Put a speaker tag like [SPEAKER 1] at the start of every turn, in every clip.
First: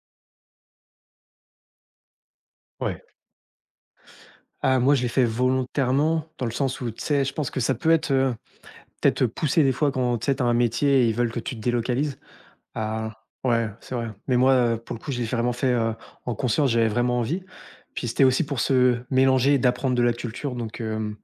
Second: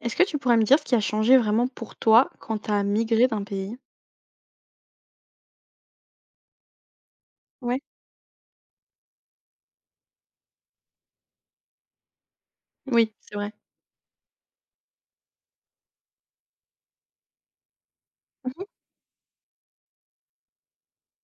[SPEAKER 1] Est-ce que tu pourrais me dire ce qui a changé vraiment pour toi quand tu as
[SPEAKER 2] Ouais.
[SPEAKER 1] migré d'un pays?
[SPEAKER 2] Ah, moi, je l'ai fait volontairement dans le sens où, tu sais, je pense que ça
[SPEAKER 1] Ouais.
[SPEAKER 2] peut être, peut-être poussé des fois quand, tu sais, tu un métier et ils veulent que tu te délocalises.
[SPEAKER 1] Oui,
[SPEAKER 2] Ah,
[SPEAKER 1] c'est vrai.
[SPEAKER 2] ouais, c'est vrai. Mais moi, pour le coup, je l'ai vraiment fait, en conscience, j'avais vraiment envie. Puis c'était aussi pour
[SPEAKER 1] Mmh.
[SPEAKER 2] se mélanger et d'apprendre de la culture, donc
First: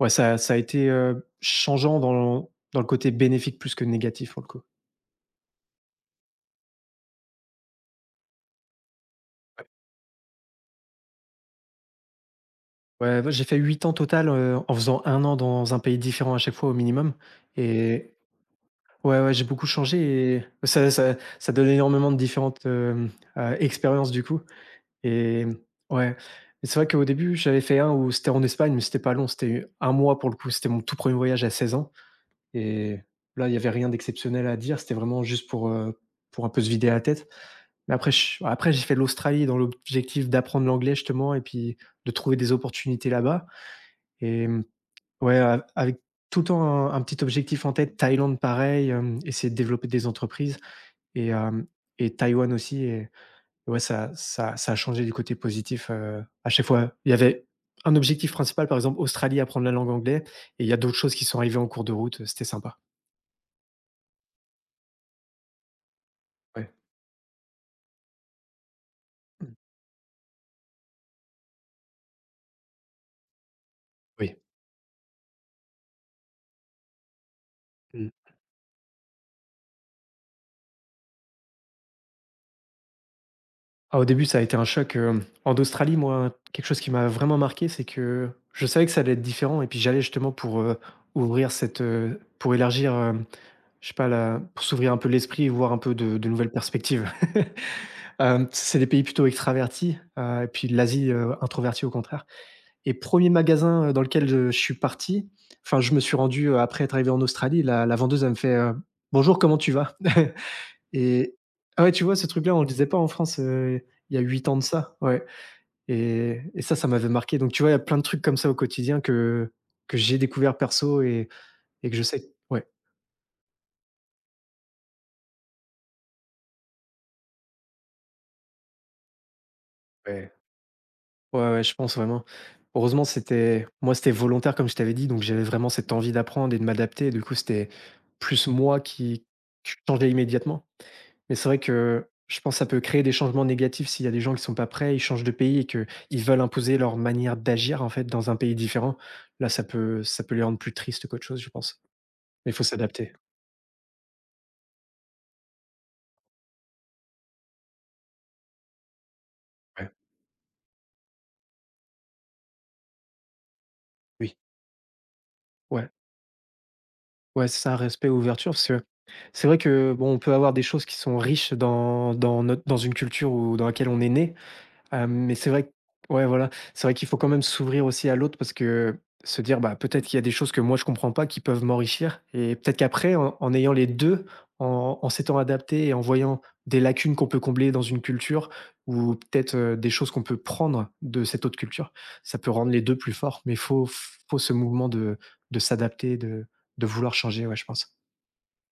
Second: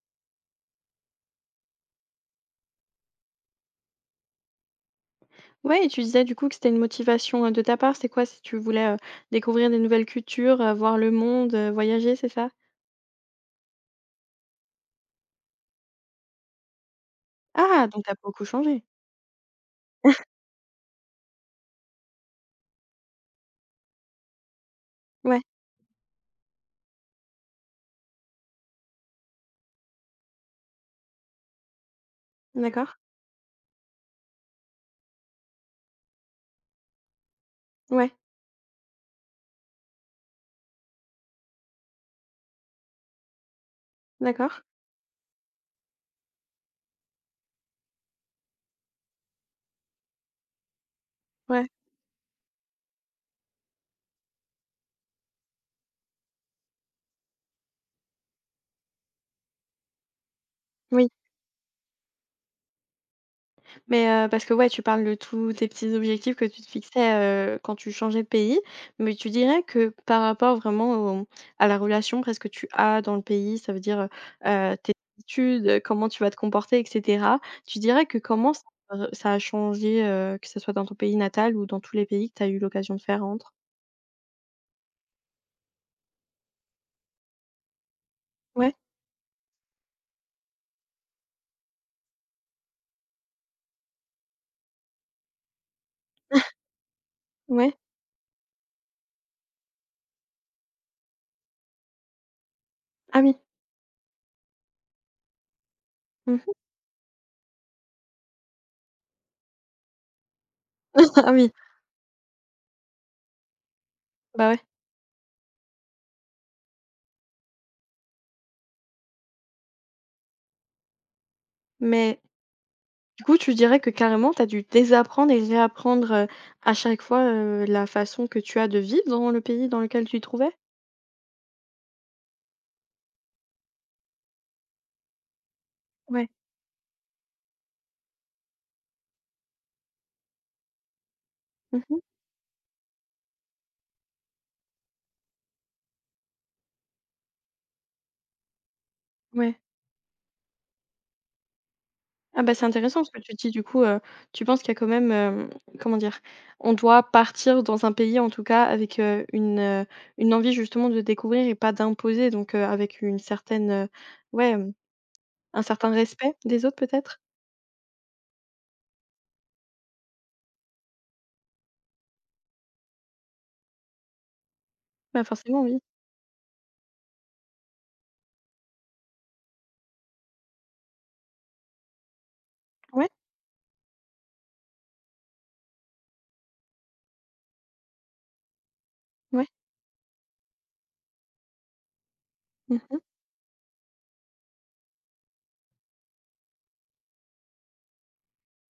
[SPEAKER 2] ouais, ça a été, changeant dans le côté bénéfique plus que négatif, pour le coup.
[SPEAKER 1] Ouais, et tu disais du coup que c'était une motivation, de ta part, c'est quoi? Si tu voulais, découvrir des nouvelles cultures, voir le monde, voyager, c'est ça?
[SPEAKER 2] Ouais, bah, j'ai fait 8 ans total, en faisant 1 an dans un pays différent à chaque fois au minimum.
[SPEAKER 1] Ah! Donc
[SPEAKER 2] et
[SPEAKER 1] t'as beaucoup changé.
[SPEAKER 2] Ouais, ouais, j'ai beaucoup changé, et ça donne énormément de différentes, expériences, du coup.
[SPEAKER 1] Ouais,
[SPEAKER 2] Et, mmh, ouais. Et c'est vrai qu'au début, j'avais fait un où c'était en Espagne, mais c'était pas long, c'était un mois pour le coup, c'était mon tout premier voyage à 16 ans,
[SPEAKER 1] d'accord.
[SPEAKER 2] et là, il y avait rien d'exceptionnel à dire, c'était vraiment juste pour un peu se vider la tête. Mais
[SPEAKER 1] Ouais,
[SPEAKER 2] après j'ai fait l'Australie dans l'objectif d'apprendre l'anglais justement, et puis de trouver des opportunités là-bas. Mmh.
[SPEAKER 1] d'accord.
[SPEAKER 2] Ouais, a avec tout le temps un petit objectif en tête. Thaïlande, pareil, essayer de développer des entreprises et hem
[SPEAKER 1] Ouais.
[SPEAKER 2] et Taïwan aussi. Et ouais, ça a changé du côté positif, à chaque fois. Il y avait un objectif principal, par exemple, Australie, apprendre la langue anglaise. Et il y a d'autres
[SPEAKER 1] Oui.
[SPEAKER 2] choses qui sont arrivées en cours de route, c'était sympa.
[SPEAKER 1] Mais parce que ouais, tu parles de tous tes petits objectifs que tu te
[SPEAKER 2] Ouais.
[SPEAKER 1] fixais, quand tu changeais de pays. Mais tu
[SPEAKER 2] Mmh.
[SPEAKER 1] dirais que par rapport vraiment au à la relation presque que tu as dans le pays, ça veut dire,
[SPEAKER 2] Oui.
[SPEAKER 1] tes habitudes, comment tu vas te comporter et cetera. Tu dirais que
[SPEAKER 2] Mmh.
[SPEAKER 1] comment ça re ça a changé, que ce soit dans ton pays natal ou dans tous les pays que tu as eu l'occasion de faire entre?
[SPEAKER 2] Ah, au début, ça a été un choc, en Australie. Moi, quelque chose qui m'a vraiment marqué, c'est que je
[SPEAKER 1] Ouais,
[SPEAKER 2] savais que ça allait être différent, et puis j'allais justement pour, ouvrir cette, pour élargir. Je sais pas, la pour s'ouvrir un peu l'esprit et voir un peu de nouvelles perspectives.
[SPEAKER 1] ouais.
[SPEAKER 2] C'est des pays plutôt extravertis, et puis l'Asie, introvertie au contraire. Et
[SPEAKER 1] Ah
[SPEAKER 2] premier
[SPEAKER 1] oui.
[SPEAKER 2] magasin, dans lequel je suis parti, enfin, je me suis
[SPEAKER 1] Mmh.
[SPEAKER 2] rendu, après être arrivé en Australie, la vendeuse, elle me fait, «Bonjour, comment tu vas?»
[SPEAKER 1] Ah
[SPEAKER 2] Et
[SPEAKER 1] oui,
[SPEAKER 2] ah ouais, tu vois, ce truc-là, on le disait pas en France, il y a huit
[SPEAKER 1] bah,
[SPEAKER 2] ans
[SPEAKER 1] ouais.
[SPEAKER 2] de ça, ouais. Et ça, ça m'avait marqué, donc tu vois, il y a plein de trucs comme ça au quotidien que j'ai découvert perso, et que je
[SPEAKER 1] Mais
[SPEAKER 2] sais. Ouais,
[SPEAKER 1] Du coup, tu dirais que carrément, tu as dû désapprendre et réapprendre, à chaque fois, la façon que tu as de vivre dans le pays dans lequel tu te
[SPEAKER 2] ouais.
[SPEAKER 1] trouvais?
[SPEAKER 2] Ouais, ouais, je pense vraiment. Heureusement, c'était moi, c'était volontaire comme je t'avais dit, donc j'avais vraiment cette envie
[SPEAKER 1] Ouais.
[SPEAKER 2] d'apprendre et de m'adapter. Et du coup, c'était plus moi qui changeais immédiatement. Mais c'est vrai
[SPEAKER 1] Mmh.
[SPEAKER 2] que je pense que ça peut créer des changements négatifs s'il y a des gens qui sont pas prêts, ils changent de pays et que ils veulent imposer leur manière d'agir, en fait, dans un pays différent. Là,
[SPEAKER 1] Ouais.
[SPEAKER 2] ça peut les rendre plus tristes qu'autre chose, je pense.
[SPEAKER 1] Ah
[SPEAKER 2] Mais
[SPEAKER 1] bah,
[SPEAKER 2] il faut
[SPEAKER 1] c'est intéressant ce
[SPEAKER 2] s'adapter.
[SPEAKER 1] que tu dis du coup, tu penses qu'il y a quand même, comment dire? On doit partir dans un pays en tout cas avec,
[SPEAKER 2] Ouais,
[SPEAKER 1] une envie justement de découvrir et pas d'imposer donc, avec une certaine,
[SPEAKER 2] oui,
[SPEAKER 1] ouais, hem, un
[SPEAKER 2] ouais,
[SPEAKER 1] certain respect des autres peut-être?
[SPEAKER 2] ouais, c'est ça, respect, ouverture, parce que c'est vrai que bon, on peut avoir des choses qui sont riches dans dans notre dans une culture ou dans laquelle on est né. Heu,
[SPEAKER 1] Bah,
[SPEAKER 2] mais c'est vrai
[SPEAKER 1] forcément oui.
[SPEAKER 2] ouais, voilà, c'est vrai qu'il faut quand même s'ouvrir aussi à l'autre, parce que se dire: «Bah, peut-être qu'il y a des choses que moi je comprends pas qui peuvent m'enrichir», et peut-être
[SPEAKER 1] Ouais,
[SPEAKER 2] qu'après, en ayant les 2, en s'étant adapté et en voyant des lacunes qu'on peut combler dans une culture, ou
[SPEAKER 1] ouais.
[SPEAKER 2] peut-être, des choses qu'on peut prendre de cette autre culture, ça peut rendre les 2
[SPEAKER 1] Mmh.
[SPEAKER 2] plus forts. Mais faut ce mouvement de s'adapter, de vouloir changer, ouais, je pense.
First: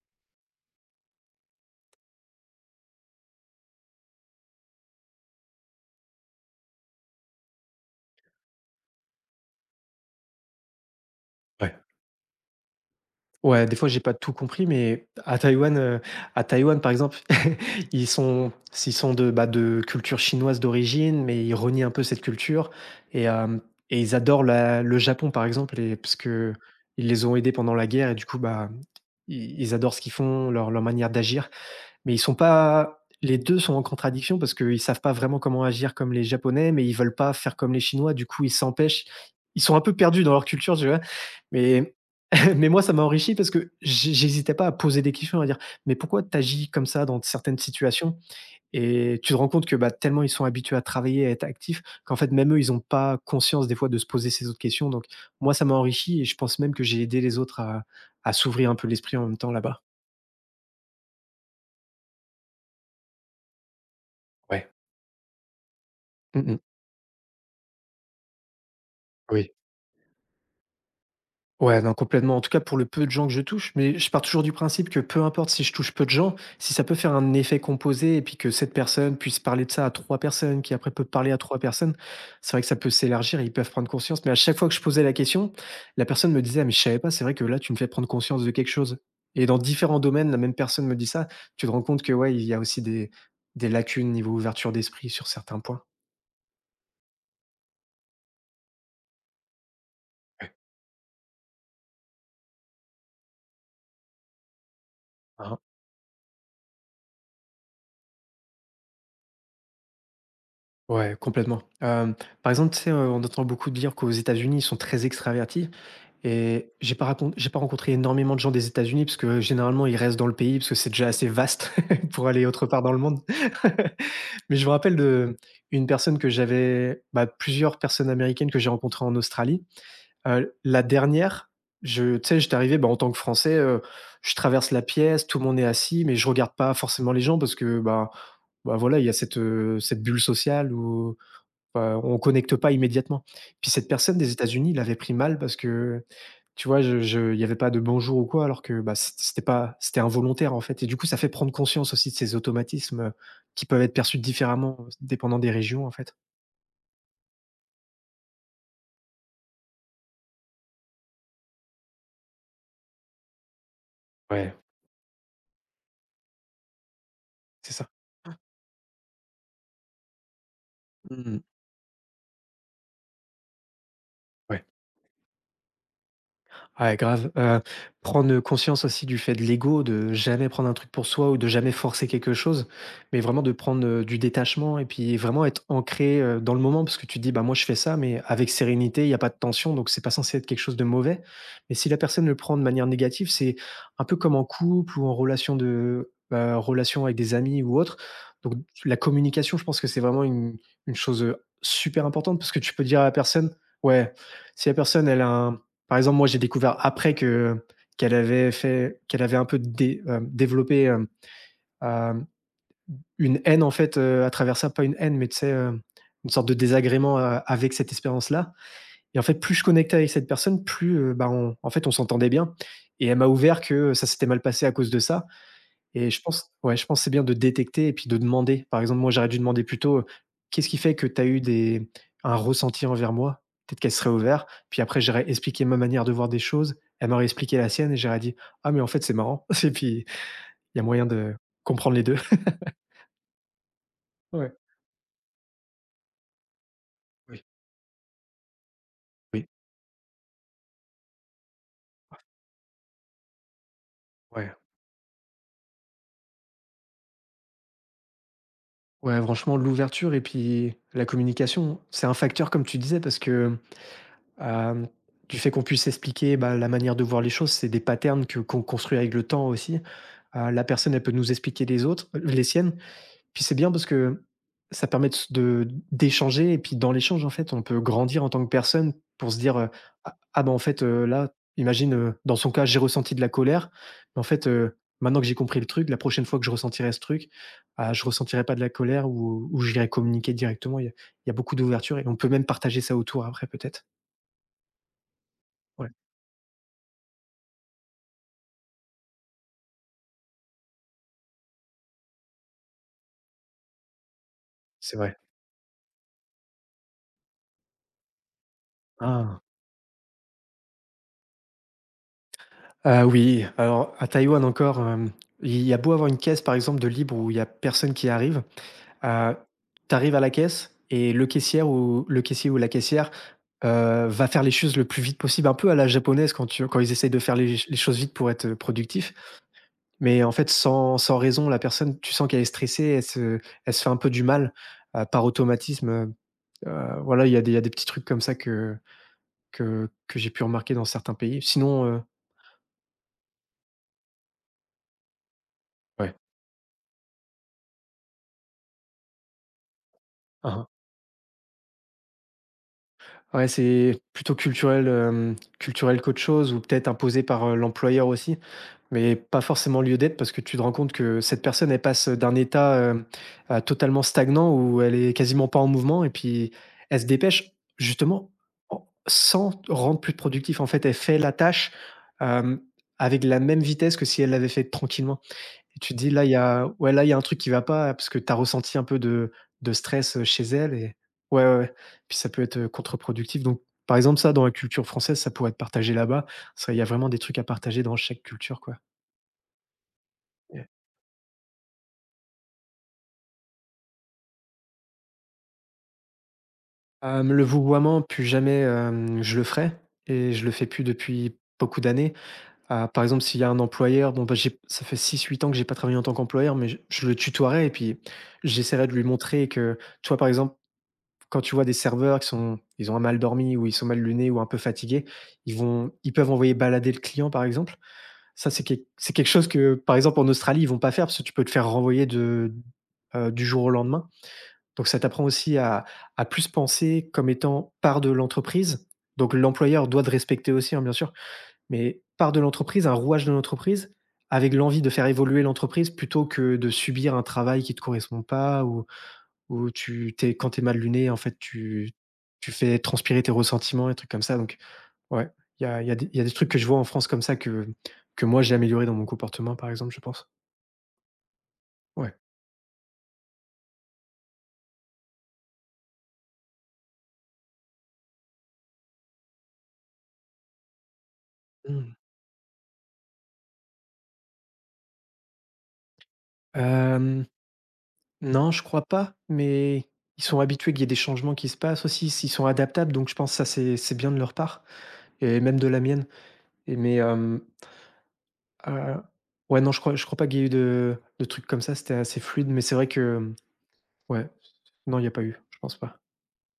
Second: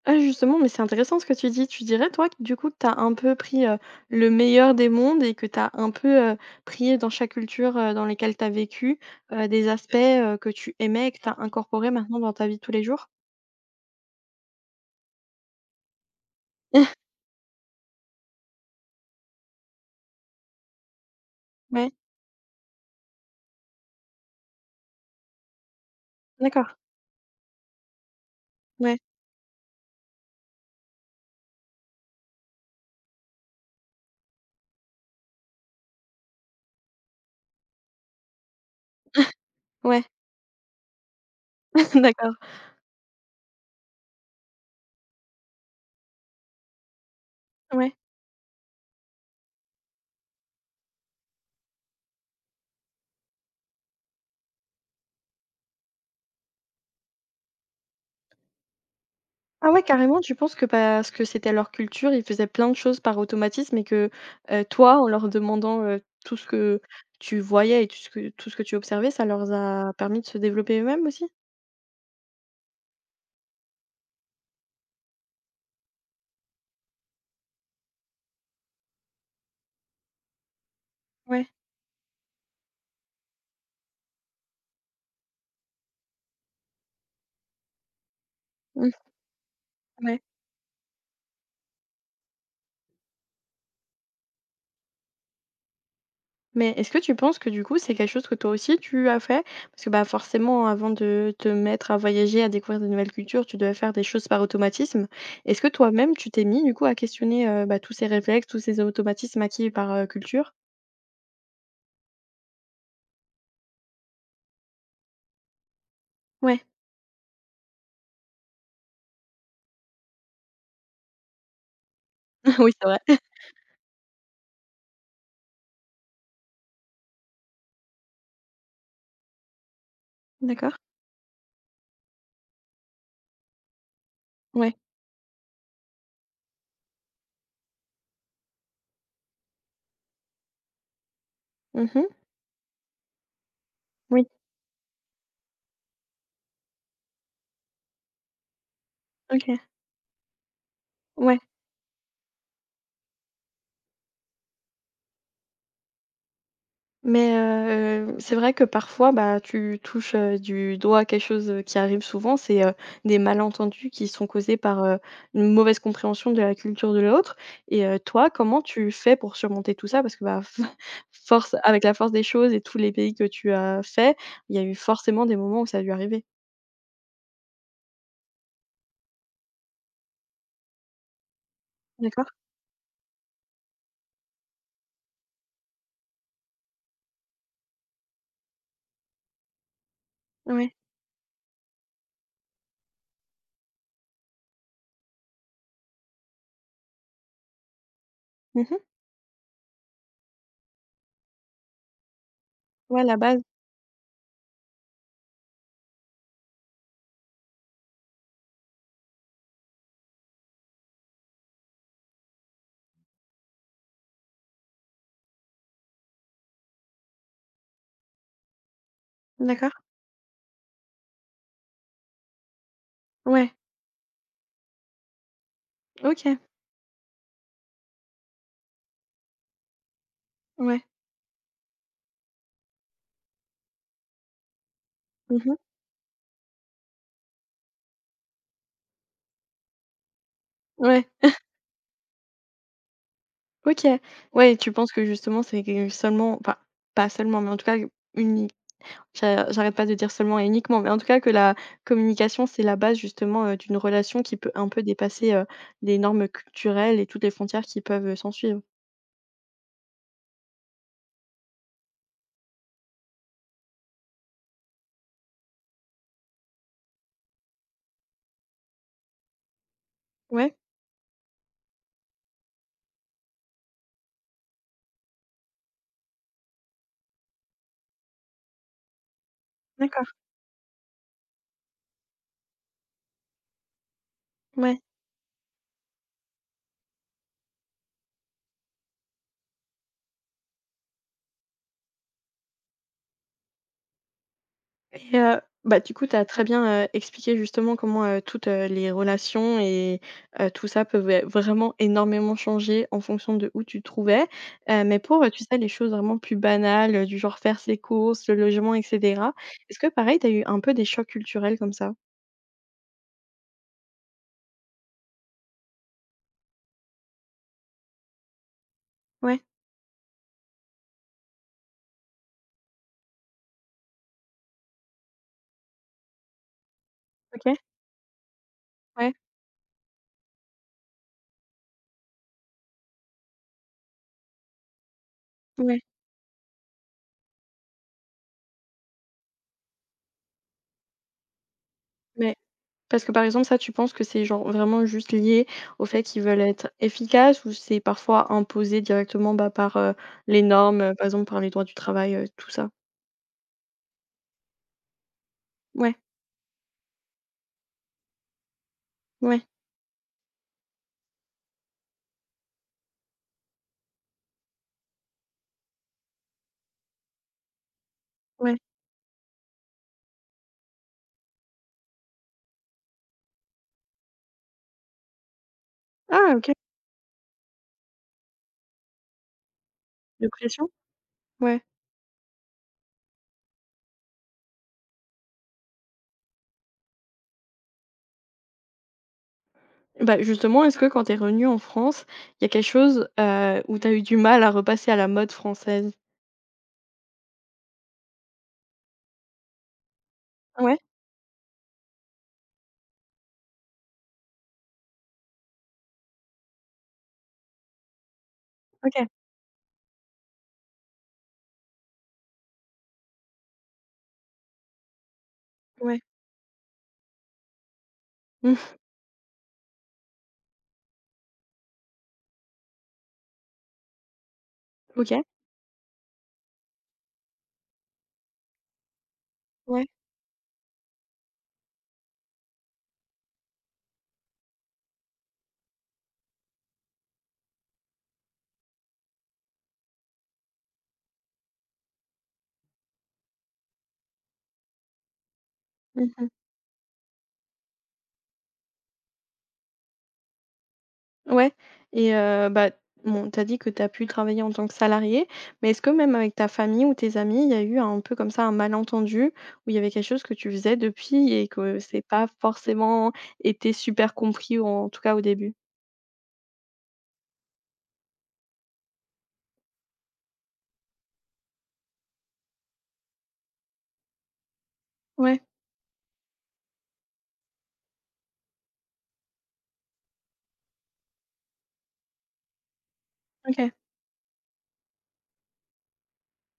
[SPEAKER 1] Ah justement, mais c'est intéressant ce que tu dis. Tu dirais toi que du coup, tu as un peu pris, le meilleur des mondes et que tu as un peu, pris dans chaque culture, dans lesquelles tu as vécu, des aspects, que tu aimais et que tu as
[SPEAKER 2] Ouais.
[SPEAKER 1] incorporés maintenant dans ta vie de tous les jours?
[SPEAKER 2] Ouais, des fois, j'ai pas tout compris, mais à Taïwan, par exemple, ils sont de, bah, de culture chinoise d'origine, mais ils renient un
[SPEAKER 1] Ouais,
[SPEAKER 2] peu cette culture. Et hem et ils adorent la le Japon, par exemple, et parce que
[SPEAKER 1] d'accord,
[SPEAKER 2] ils les ont aidés pendant la guerre. Et du coup, bah,
[SPEAKER 1] ouais,
[SPEAKER 2] ils adorent ce qu'ils font, leur manière d'agir. Mais ils sont pas les 2 sont en contradiction, parce qu'ils savent pas vraiment comment agir comme les Japonais, mais ils veulent pas faire comme les Chinois. Du coup, ils s'empêchent. Ils sont un peu
[SPEAKER 1] ouais,
[SPEAKER 2] perdus dans leur culture, tu vois? Mais
[SPEAKER 1] d'accord,
[SPEAKER 2] mais moi, ça m'a enrichi parce que j'hésitais pas à poser des questions, à dire: «Mais pourquoi tu agis comme ça dans certaines
[SPEAKER 1] ouais.
[SPEAKER 2] situations?» Et tu te rends compte que, bah, tellement ils sont habitués à travailler, à être actifs, qu'en fait, même eux, ils ont pas conscience des fois de se poser ces autres questions. Donc moi, ça m'a enrichi, et je pense même que j'ai aidé les autres à s'ouvrir un peu l'esprit en même temps
[SPEAKER 1] Ah ouais,
[SPEAKER 2] là-bas.
[SPEAKER 1] carrément, tu penses que parce que c'était leur culture, ils faisaient plein de choses par automatisme et que,
[SPEAKER 2] Ouais.
[SPEAKER 1] toi, en leur demandant, tout ce
[SPEAKER 2] Mmh,
[SPEAKER 1] que tu voyais et tout ce que tu observais, ça
[SPEAKER 2] mh.
[SPEAKER 1] leur a permis de se développer eux-mêmes aussi?
[SPEAKER 2] Ouais, non, complètement. En tout cas, pour le peu de gens que je touche, mais je pars toujours du principe que peu importe si je touche peu de gens, si ça peut faire un effet composé et puis que cette personne puisse parler de ça à trois personnes, qui après peut parler à
[SPEAKER 1] Ouais,
[SPEAKER 2] trois personnes, c'est vrai que ça peut s'élargir et ils peuvent prendre conscience. Mais à chaque fois que je posais la question, la personne me disait, ah, mais je savais pas, c'est vrai que là, tu me fais prendre conscience de quelque
[SPEAKER 1] mmh,
[SPEAKER 2] chose. Et dans différents
[SPEAKER 1] ouais.
[SPEAKER 2] domaines, la même personne me dit ça, tu te rends compte que ouais, il y a aussi des lacunes niveau ouverture d'esprit sur certains points.
[SPEAKER 1] Mais est-ce que tu penses que du coup, c'est quelque chose que toi aussi tu as fait? Parce que bah
[SPEAKER 2] Ouais.
[SPEAKER 1] forcément, avant de te mettre à voyager, à découvrir de nouvelles cultures, tu devais faire des choses par automatisme.
[SPEAKER 2] Hein.
[SPEAKER 1] Est-ce que toi-même, tu t'es mis du coup à questionner bah, tous ces réflexes, tous ces automatismes acquis par culture?
[SPEAKER 2] Ouais, complètement. Par exemple, tu sais, on entend beaucoup dire qu'aux États-Unis, ils sont très extravertis.
[SPEAKER 1] Ouais,
[SPEAKER 2] Et j'ai pas rencontré énormément de gens des États-Unis parce que généralement, ils restent dans le pays parce que c'est déjà assez vaste pour aller autre
[SPEAKER 1] oui,
[SPEAKER 2] part
[SPEAKER 1] c'est
[SPEAKER 2] dans le
[SPEAKER 1] vrai.
[SPEAKER 2] monde. Mais je me rappelle de une personne que j'avais bah, plusieurs personnes américaines que j'ai rencontrées en Australie.
[SPEAKER 1] D'accord.
[SPEAKER 2] La dernière, je tu sais, j'étais arrivé, bah, en tant que Français, je traverse
[SPEAKER 1] Ouais.
[SPEAKER 2] la pièce, tout le monde est assis, mais je regarde pas forcément les gens parce que, bah, voilà, il y a cette, cette bulle sociale où, heu,
[SPEAKER 1] Mhm.
[SPEAKER 2] on connecte pas immédiatement. Puis cette personne
[SPEAKER 1] Oui,
[SPEAKER 2] des États-Unis l'avait pris mal parce que, tu vois, je il y avait pas de bonjour ou quoi, alors que, bah, c'ét c'était
[SPEAKER 1] ok.
[SPEAKER 2] pas c'était involontaire, en fait. Et du coup, ça fait
[SPEAKER 1] Ouais.
[SPEAKER 2] prendre conscience aussi de ces automatismes, qui peuvent être perçus différemment, dépendant des régions, en fait.
[SPEAKER 1] Mais c'est vrai que parfois, bah, tu touches, du doigt quelque chose, qui arrive souvent, c'est, des malentendus qui sont
[SPEAKER 2] Ouais,
[SPEAKER 1] causés par, une mauvaise compréhension de la culture de l'autre
[SPEAKER 2] c'est
[SPEAKER 1] et
[SPEAKER 2] ça.
[SPEAKER 1] toi, comment tu fais pour surmonter tout ça? Parce que, bah,
[SPEAKER 2] Mmh.
[SPEAKER 1] force avec la force des choses et tous les pays que tu as fait, il y a eu forcément des moments où ça a dû arriver.
[SPEAKER 2] Ouais, grave. Prendre conscience aussi du fait de l'ego, de jamais prendre un truc pour soi ou de jamais forcer
[SPEAKER 1] D'accord.
[SPEAKER 2] quelque chose, mais vraiment de prendre, du détachement, et puis vraiment être ancré, dans le moment, parce que tu te dis: «Bah, moi, je fais ça, mais avec sérénité, il y a pas de tension, donc c'est pas censé être quelque
[SPEAKER 1] Ouais.
[SPEAKER 2] chose de mauvais». Mais si la personne le prend de manière négative, c'est un peu comme en couple ou en relation, de, relation avec des amis ou autre. Donc
[SPEAKER 1] Mmh.
[SPEAKER 2] la communication, je pense que c'est vraiment une chose, super importante, parce que tu peux dire
[SPEAKER 1] Ouais,
[SPEAKER 2] à la
[SPEAKER 1] la base.
[SPEAKER 2] personne. Ouais, si la personne elle a un par exemple, moi, j'ai découvert après que qu'elle avait fait qu'elle avait un peu développé, hem, une haine, en fait, à travers ça. Pas une haine, mais tu sais, une sorte de désagrément, avec cette expérience-là. Et en fait, plus je
[SPEAKER 1] D'accord.
[SPEAKER 2] connectais avec cette personne, plus, bah, on en fait, on s'entendait bien. Et elle m'a
[SPEAKER 1] Ouais.
[SPEAKER 2] ouvert que ça s'était mal passé à cause de ça. Et je
[SPEAKER 1] OK.
[SPEAKER 2] pense ouais, je pense que c'est bien de détecter et puis de demander. Par exemple, moi, j'aurais dû demander plutôt, «Qu'est-ce qui
[SPEAKER 1] Ouais.
[SPEAKER 2] fait que tu as eu des un ressenti envers moi?» Peut-être qu'elle serait ouverte. Puis après, j'aurais
[SPEAKER 1] Mmh.
[SPEAKER 2] expliqué ma manière de voir des choses, elle m'aurait expliqué la sienne et j'aurais dit: «Ah, mais en fait, c'est marrant» et puis il y a
[SPEAKER 1] Ouais.
[SPEAKER 2] moyen de comprendre les deux.
[SPEAKER 1] OK.
[SPEAKER 2] Ouais.
[SPEAKER 1] Ouais, tu penses que justement, c'est que seulement enfin, pas seulement,
[SPEAKER 2] Oui,
[SPEAKER 1] mais en tout cas, une
[SPEAKER 2] oui.
[SPEAKER 1] J'arrête pas de dire seulement et uniquement, mais en tout cas que la communication, c'est la base justement, d'une relation qui peut
[SPEAKER 2] Ouais.
[SPEAKER 1] un peu dépasser, les normes culturelles et toutes les frontières qui peuvent, s'ensuivre.
[SPEAKER 2] Ouais, franchement, l'ouverture et puis la communication, c'est un facteur comme tu disais, parce que Hem, du fait qu'on puisse expliquer, bah, la manière de voir les choses, c'est des patterns que qu'on construit avec le temps aussi.
[SPEAKER 1] Ouais.
[SPEAKER 2] La personne, elle peut nous expliquer les siennes. Puis c'est bien parce que ça permet de s de d'échanger et puis dans l'échange, en fait, on peut grandir en tant que personne pour se dire:
[SPEAKER 1] D'accord.
[SPEAKER 2] Ah bah là» imagine, dans son cas, j'ai ressenti de la colère, mais en fait,
[SPEAKER 1] Ouais
[SPEAKER 2] maintenant que j'ai compris le truc, la prochaine fois que je ressentirai ce truc, ah, je ressentirai pas de la colère ou j'irai communiquer directement. Il y a beaucoup d'ouverture et on peut même partager ça autour après peut-être.
[SPEAKER 1] et
[SPEAKER 2] Ouais.
[SPEAKER 1] du coup, tu as très bien, expliqué justement comment, les relations et tout ça peuvent, vraiment énormément changer en fonction de où tu te trouvais.
[SPEAKER 2] C'est
[SPEAKER 1] Mais
[SPEAKER 2] vrai.
[SPEAKER 1] pour, tu sais, les choses vraiment plus banales, du genre faire ses courses, le logement et cetera,
[SPEAKER 2] Ah!
[SPEAKER 1] est-ce que pareil, tu as eu un peu des chocs culturels comme ça?
[SPEAKER 2] Ah oui, alors à Taïwan encore, il y a beau avoir une caisse par exemple de libre où il y a personne qui arrive, heu,
[SPEAKER 1] Ouais.
[SPEAKER 2] tu arrives à la caisse et le caissière ou le caissier ou la caissière, va faire les choses le plus vite possible, un peu à la japonaise quand ils essayent de faire les
[SPEAKER 1] OK.
[SPEAKER 2] les choses vite pour être productif.
[SPEAKER 1] Ouais.
[SPEAKER 2] Mais en fait sans raison, la personne, tu sens qu'elle est stressée, elle se fait un peu du mal, heu, par
[SPEAKER 1] Ouais,
[SPEAKER 2] automatisme, heu voilà, il y a des petits trucs comme ça que j'ai pu remarquer dans certains pays. Sinon,
[SPEAKER 1] mais parce que, par exemple, ça, tu penses que c'est genre vraiment juste lié au fait
[SPEAKER 2] ouais.
[SPEAKER 1] qu'ils veulent être efficaces ou c'est parfois imposé directement, bah, par, les
[SPEAKER 2] Mmh.
[SPEAKER 1] normes, par exemple par les droits du travail, tout ça?
[SPEAKER 2] Ouais, c'est plutôt culturel,
[SPEAKER 1] Ouais,
[SPEAKER 2] culturel qu'autre chose ou peut-être imposé par, l'employeur aussi, mais pas
[SPEAKER 1] ouais,
[SPEAKER 2] forcément lieu d'être parce que tu te rends compte que cette personne, elle passe d'un état, totalement stagnant où elle est quasiment pas en mouvement et puis elle se dépêche justement
[SPEAKER 1] ouais.
[SPEAKER 2] en sans rendre plus productif. En fait, elle fait la tâche, hem, avec la même vitesse que si elle l'avait fait tranquillement. Et tu te dis : « Là, il
[SPEAKER 1] Ah
[SPEAKER 2] y
[SPEAKER 1] OK,
[SPEAKER 2] a ouais, là, il y a un truc qui va pas », parce que tu as ressenti un peu de stress,
[SPEAKER 1] de
[SPEAKER 2] chez
[SPEAKER 1] pression?
[SPEAKER 2] elle et ouais, ouais,
[SPEAKER 1] Ouais.
[SPEAKER 2] ouais. Puis ça peut être, contre-productif donc par exemple, ça, dans la culture française, ça pourrait être partagé là-bas. Ça, il y a vraiment des trucs à partager dans chaque culture, quoi.
[SPEAKER 1] Bah, justement,
[SPEAKER 2] Ouais.
[SPEAKER 1] est-ce que quand t'es es revenue en France, il y a quelque chose, où t'as eu du mal à repasser à la mode française?
[SPEAKER 2] Le vouvoiement, plus jamais, je le ferai et je le fais
[SPEAKER 1] Ouais,
[SPEAKER 2] plus depuis beaucoup d'années. Ah, par exemple, s'il y a un employeur, bon, bah, j'ai ça fait six huit ans que j'ai pas travaillé en tant qu'employeur, mais je le tutoierai et puis j'essaierai de lui
[SPEAKER 1] OK,
[SPEAKER 2] montrer que tu vois, par exemple quand tu vois des serveurs qui sont ils ont un mal dormi ou ils sont mal lunés ou un peu fatigués,
[SPEAKER 1] ouais.
[SPEAKER 2] ils peuvent envoyer balader le client, par exemple. Ça, c'est quelque chose que, par exemple, en Australie, ils vont pas faire parce que tu peux te faire renvoyer de, du jour au lendemain. Donc ça
[SPEAKER 1] OK,
[SPEAKER 2] t'apprend aussi à plus penser comme étant part de l'entreprise. Donc
[SPEAKER 1] ouais.
[SPEAKER 2] l'employeur doit te respecter aussi, hein, bien sûr, mais part de l'entreprise, un rouage de l'entreprise, avec l'envie de faire évoluer l'entreprise plutôt que de subir un travail qui te correspond pas ou où tu t'es quand t'es mal luné, en fait, tu fais transpirer tes ressentiments et trucs comme ça, donc ouais, il y a des il y a
[SPEAKER 1] Mmh.
[SPEAKER 2] des trucs que je vois en France comme ça que moi j'ai amélioré dans mon comportement, par exemple, je pense.
[SPEAKER 1] Ouais et
[SPEAKER 2] Ouais.
[SPEAKER 1] bon, tu dit que t'as pu travailler en tant que salarié, mais est-ce que même avec ta famille ou tes amis, il y a eu un peu comme ça un malentendu, où il y avait quelque chose que tu faisais depuis et que
[SPEAKER 2] Mmh.
[SPEAKER 1] c'est pas forcément été super compris ou en tout cas au début?
[SPEAKER 2] Hem, non, je crois pas, mais ils sont habitués qu'il y ait des changements qui se passent aussi, ils sont adaptables, donc je pense que ça c'est bien de leur part et
[SPEAKER 1] Ouais,
[SPEAKER 2] même de la mienne et heu, ouais, non, je crois pas qu'il y ait eu de trucs comme ça, c'était assez fluide, mais c'est vrai que,
[SPEAKER 1] OK.
[SPEAKER 2] ouais, non, il y a pas eu, je pense pas.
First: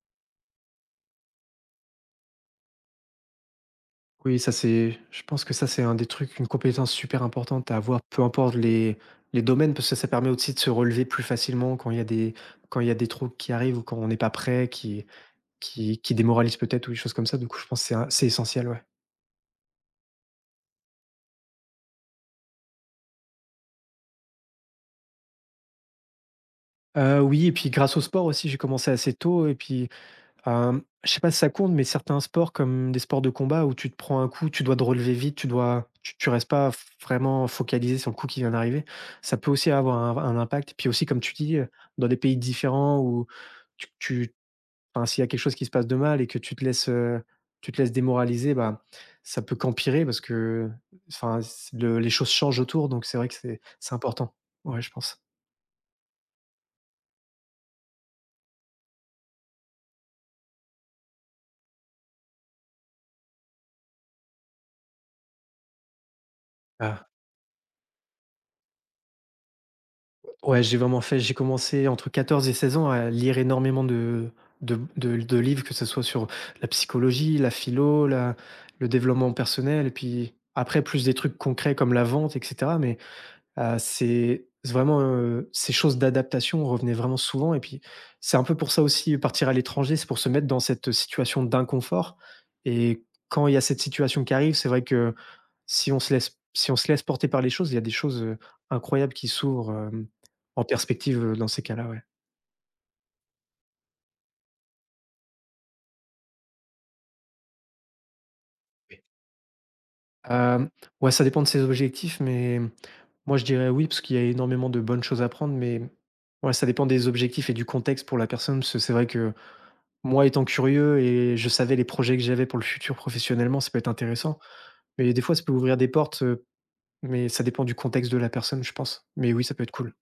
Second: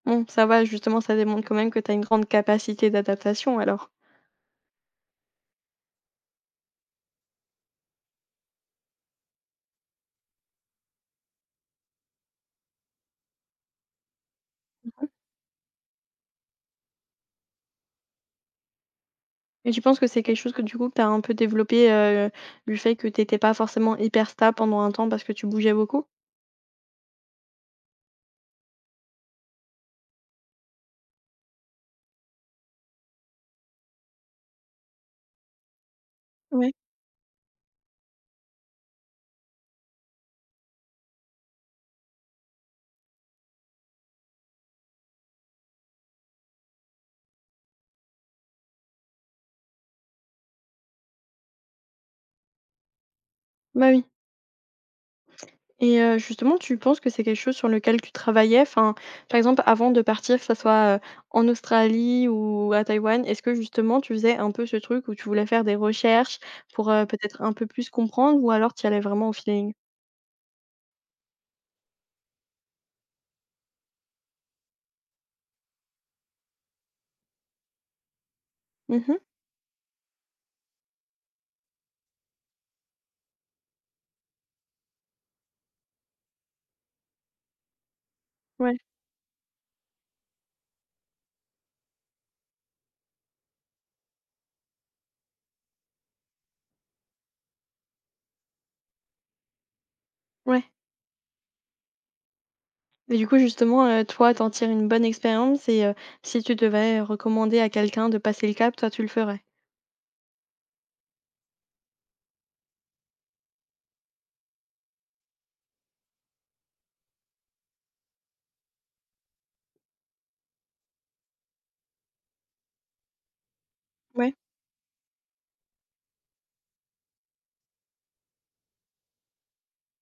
[SPEAKER 1] Bon, ça va, justement, ça démontre quand même que t'as une grande capacité d'adaptation alors.
[SPEAKER 2] Oui, ça c'est je pense que ça c'est un des trucs, une compétence super importante à avoir, peu importe les domaines, parce que ça permet aussi de se relever plus facilement quand il y a des trous qui arrivent ou quand on n'est pas prêt, qui démoralisent peut-être ou des choses comme ça. Du coup, je pense que c'est essentiel, ouais.
[SPEAKER 1] Et tu penses que c'est quelque chose que du coup, que tu un peu développé, du fait que t'étais pas forcément hyper stable pendant un temps parce que tu bougeais beaucoup?
[SPEAKER 2] Oui et puis grâce au sport aussi, j'ai commencé assez tôt et puis je sais pas si ça compte, mais certains sports comme des sports de combat où tu te prends un coup, tu dois te relever vite, tu dois tu tu restes
[SPEAKER 1] Ouais,
[SPEAKER 2] pas f vraiment focalisé sur le coup qui vient d'arriver. Ça peut aussi avoir un impact. Puis aussi, comme tu dis, dans des pays différents où tu tu enfin, s'il y a quelque chose qui se passe de mal et que tu te laisses démoraliser, bah, ça peut qu'empirer parce que, enfin, c le les choses changent autour, donc c'est vrai que c'est
[SPEAKER 1] bah,
[SPEAKER 2] c'est
[SPEAKER 1] oui.
[SPEAKER 2] important. Ouais, je pense.
[SPEAKER 1] Et justement, tu penses que c'est quelque chose sur lequel tu travaillais? Enfin, par exemple, avant de partir, que ça soit, en Australie ou à Taïwan, est-ce que justement tu faisais un peu ce truc où tu voulais faire des recherches pour, peut-être un peu plus comprendre ou alors tu y allais vraiment au feeling?
[SPEAKER 2] Ouais, j'ai vraiment fait j'ai commencé entre 14 et 16 ans à lire énormément de livres, que ce soit sur la psychologie, la philo, la le
[SPEAKER 1] Mmh.
[SPEAKER 2] développement personnel et puis après plus des trucs concrets comme la vente et cetera mais c'est vraiment, ces choses d'adaptation revenaient vraiment souvent et puis c'est un peu pour
[SPEAKER 1] Ouais,
[SPEAKER 2] ça aussi, partir à l'étranger, c'est pour se mettre dans cette situation d'inconfort et quand il y a cette situation qui arrive, c'est vrai que si on se laisse porter par les choses, il y a des choses, incroyables qui s'ouvrent, en
[SPEAKER 1] ouais.
[SPEAKER 2] perspective, dans ces cas-là, ouais.
[SPEAKER 1] Et du coup, justement, toi, t'en tires une bonne expérience et si tu devais recommander à quelqu'un de passer le cap, toi, tu
[SPEAKER 2] Oui.
[SPEAKER 1] le ferais?
[SPEAKER 2] Hem, ouais, ça dépend de ses objectifs, mais moi, je dirais oui, parce qu'il y a énormément de bonnes choses à prendre, mais ouais, ça dépend des objectifs et du contexte pour la personne, parce que c'est vrai que moi étant curieux et je savais les projets que j'avais pour le futur professionnellement, ça peut être
[SPEAKER 1] Ouais.
[SPEAKER 2] intéressant. Mais des fois, ça peut ouvrir des portes, mais ça dépend du contexte de la personne, je pense. Mais oui, ça peut être cool.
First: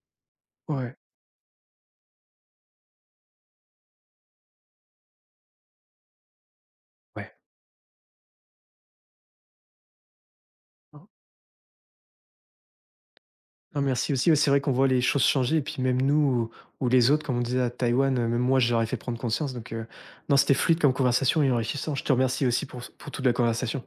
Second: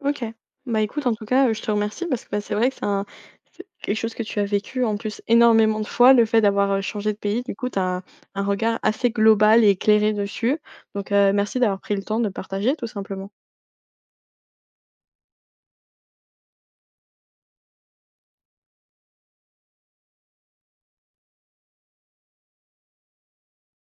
[SPEAKER 1] OK. Bah,
[SPEAKER 2] Ouais,
[SPEAKER 1] écoute, en tout cas, je te remercie parce que, bah, c'est vrai que c'est un c'est quelque chose que tu as vécu en plus énormément de fois. Le fait d'avoir, changé de
[SPEAKER 2] ouais.
[SPEAKER 1] pays, du coup, tu as un regard assez global et éclairé dessus.
[SPEAKER 2] Non,
[SPEAKER 1] Donc, merci d'avoir pris le temps de partager tout simplement.
[SPEAKER 2] non merci aussi, ouais, c'est vrai qu'on voit les choses changer et puis même nous ou les autres, comme on disait à Taïwan, même moi, je leur fait prendre conscience donc non, c'était fluide comme conversation et enrichissant. Je te remercie aussi pour toute la conversation.